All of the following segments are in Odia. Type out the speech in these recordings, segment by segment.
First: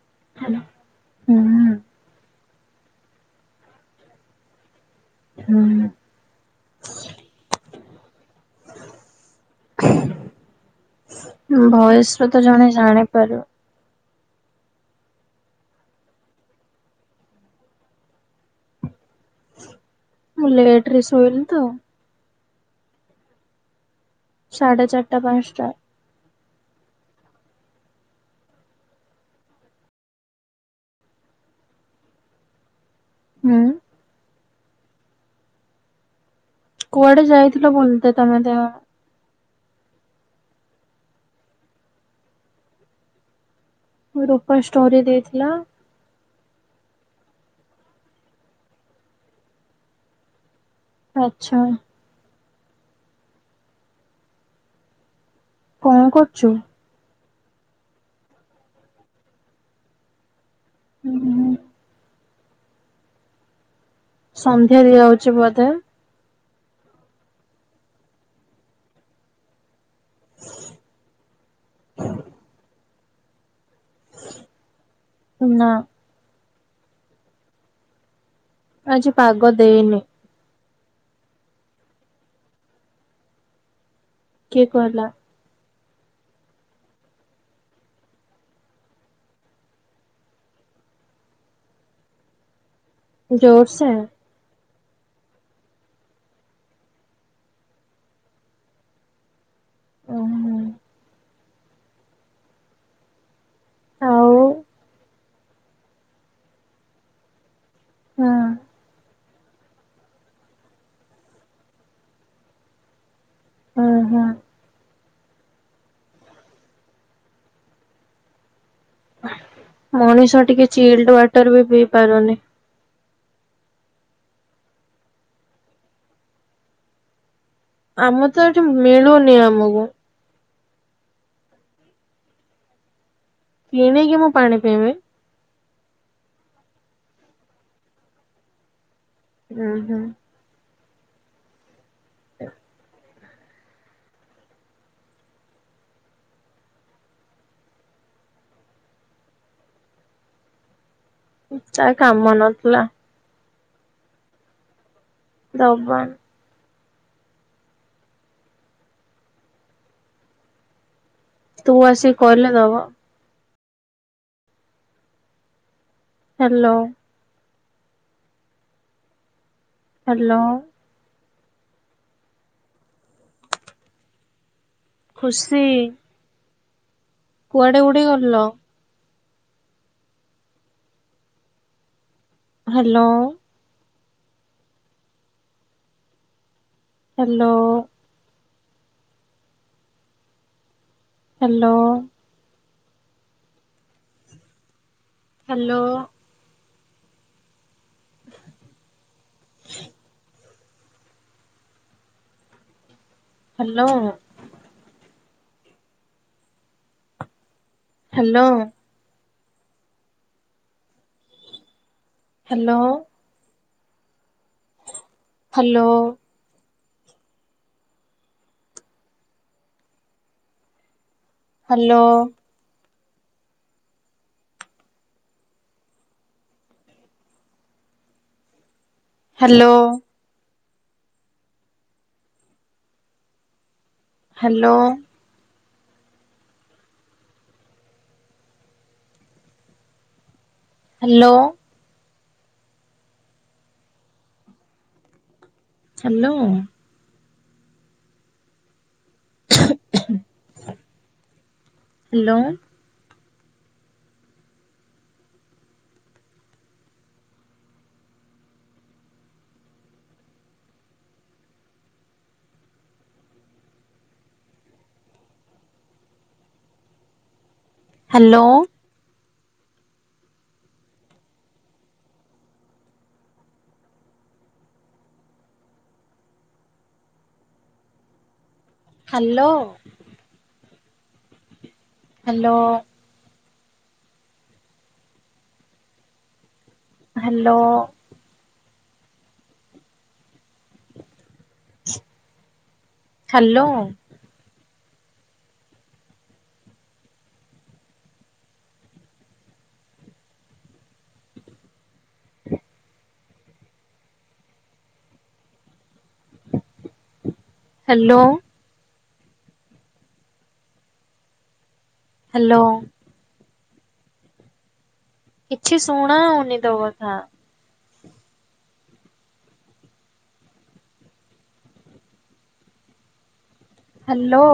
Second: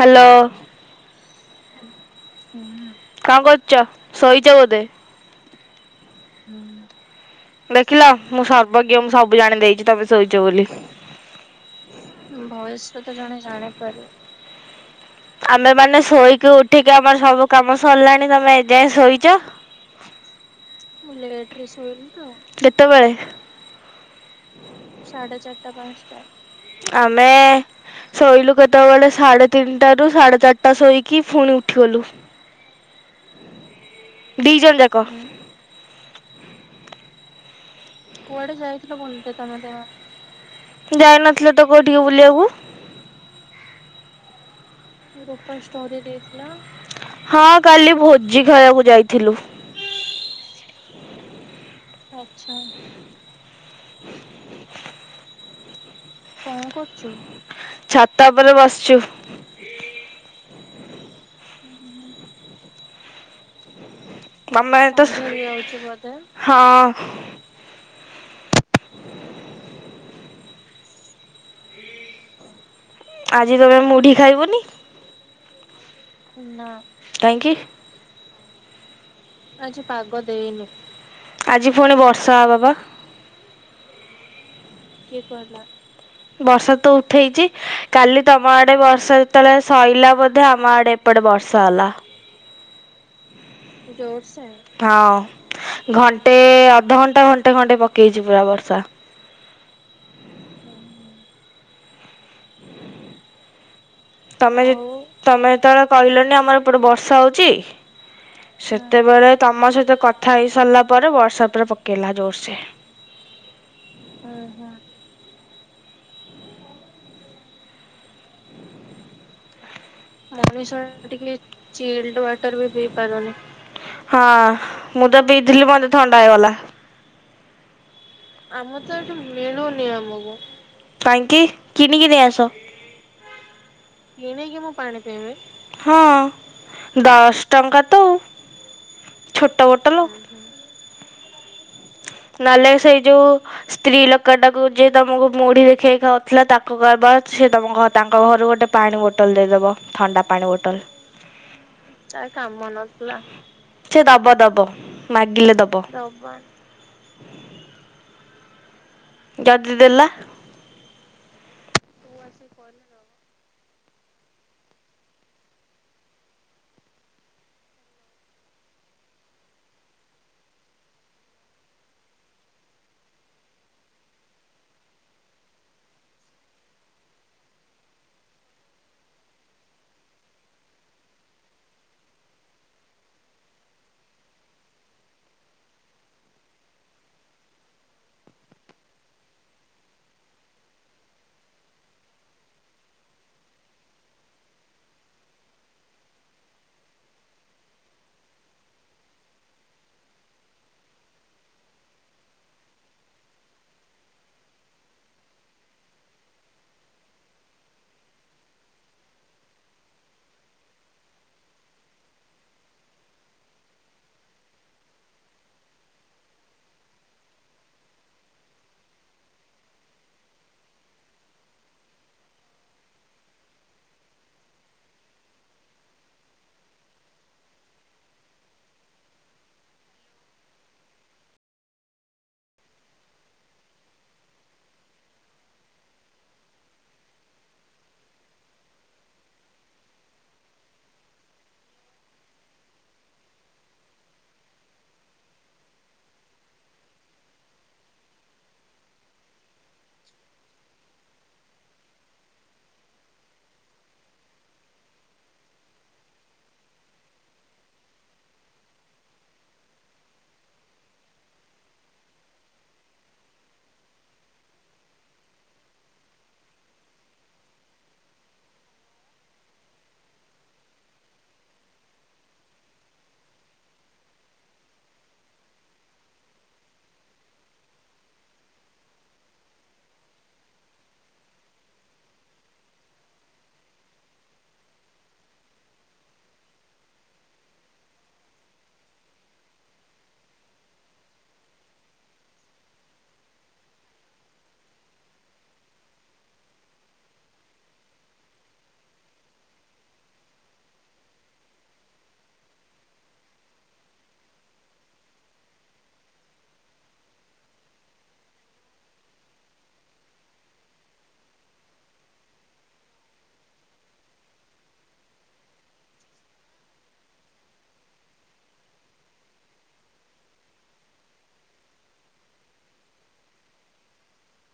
ହ୍ୟାଲୋ। ହୁଁ। କଣ କରୁଛ ଶୋଇଛ ବୋଧେ? ହୁଁ। ଦେଖିଲ ମୁଁ ସର୍ବଜ୍ଞ ମୁଁ ସବୁ ଜାଣି ଦେଇଛି ତମେ ଶୋଇଛ ବୋଲି। ଭଏସ୍ ଭୟସରେତ ଜଣେ ଜାଣିପାର। ଆମେ ମାନେ ଶୋଇକି ଉଠିକି ଆମର ସବୁ କାମ ସରିଲାଣି ତମେ ଏଯାଏଁ ଶୋଇଚ। ମୁଁ ଲେଟ୍ରି ଶୋଇନିତ ସୋଇନିତ କେତେବେଳେ? ସାଢ଼େ ଚାରିଟା ପାଞ୍ଚଟା। ପାସ୍ଟା ଆମେ ଶୋଇଲୁ କେତେବେଳେ ସାଢେ ତିନିଟାରୁ ସାଢେ ଚାରିଟା ଶୋଇକି ପୁଣି ଉଠିଗଲୁ। [inaudible] ହୁଁ। ଡିିଜଣ ଯାକ। କୁଆଡ଼େ ଯାଇଥିଲ ବନ୍ କୁଆଡ଼େ ଯାଇଥିଲ ମ ତମ ଯାଇନଥିଲୁତ କୋଉଠିକୁ ବୁଲିବାକୁ। ରୂପା ଷ୍ଟୋରି ଦେଇଥିଲା। ଷ୍ଟୋରି ହଁ କାଲି ଭୋଜି ଖାଇବାକୁ ଯାଇଥିଲୁ। ଆଚ୍ଛା। ଆଚ୍ଛା। କଁ କ କଁ କରୁଚୁ ଛାତ ଉପରେ ବସିଚୁ। ଉଁ ହୁଁ। ସନ୍ଧ୍ୟା ତମେ ଏତେ ଦିଆହଉଛି ଶୋଇ ଯାଉଚ ବୋଧେ ହଁ। [inaudible] ଆଜି ତମେ ମୁଢି ଖାଇବନି ନା ନାଁ କାଇଁକି? ଆଜି ପାଗ ଆଜି ଦେଇନି ପାଗ ଦେଇନି ଆଜି ପୁଣି ବର୍ଷା ହବପା। କିଏ କହିଲା? କିଏ କହିଲା? ବର୍ଷାତ ଉଠେଇଚି କାଲି ତମ ଆଡ଼େ ବର୍ଷା ଯେତେବେଳେ ସଇଁଲା ବୋଧେ ଆମ ଆଡ଼େ ଏପଟେ ବର୍ଷା ହେଲା। ଜୋର୍ସ୍ ଜୋର୍ ସେ? ହଁ ଘଣ୍ଟେ ଅଧଘଣ୍ଟା ଘଣ୍ଟେ ଘଣ୍ଟେ ପକେଇଚି ପୁରା ବର୍ଷା। ଓହୋ ଆଉ ତମେ ଯ ତମେ ଯେତେବେଳେ କହିଲନି ଆମର ଏପଟେ ବର୍ଷା ହଉଚି ହଁ ସେତେବେଳେ ତମ ସହିତ କଥା ହେଇ ସାରିଲା ପରେ ବର୍ଷା ପୁରା ପକେଇଲା ଜୋରସେ। ଉଁ ହୁଁ। ମଣିଷ ଟିକେ ଚିଲ୍ଡ ୱାଟରବି ପିପାରୁନି। ପିପାରୁନି ହଁ ମୁଁତ ପିଥିଲି ମତେ ଥଣ୍ଡା ହେଇଗଲା। ଆମ ଆମରତ ଏଠି ମିଳୁନି ଆମକୁ କାଇଁକି କିଣିକି ନେଇ ଆସ। କିଣିକି ମୁଁ ପାଣି ପିଇମି? ହଁ ଦଶ ଟଙ୍କାତ ଛୋଟ ଉଁ ହୁଁ। ବୋଟଲ। ନହେଲେ ସେଇ ଯୋଉ ସ୍ତ୍ରୀ ଲୋକ ଟାକୁ ଯିଏ ତମକୁ ମୁଢି ଦେଖେଇ ଖାଉଥିଲା ତାଙ୍କ କହିବ ସେ ତମ ତାଙ୍କ ଘରୁ ଗୋଟେ ପାଣି ବୋଟଲ ଦେଇଦେବ ଥଣ୍ଡା ପାଣି ବୋଟଲ୍। ତା କାମ ନଥିଲା ସେ ଦବ ଦବ। ମାଗିଲେ ଦେବ। ଦବା ଦବ ଯଦିଦେଲା? ତୁ ଆସିକି କହିଲେ ଦବ। ହ୍ୟାଲୋ। ହ୍ୟାଲୋ। ଖୁସି। କୁଆଡେ ଉଡିଗଲ? Hello. Hello. Hello. Hello. Hello. Hello. Hello. Hello. Hello. Hello. Hello. Hello. Hello. Hello. Hello. Hello. Hello. Hello. Hello. Hello. Hello. କିଛି ଶୁଣାଯାଉନି ତୋ କଥା। ହ୍ୟାଲୋ।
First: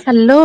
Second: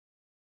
ହ୍ୟାଲୋ।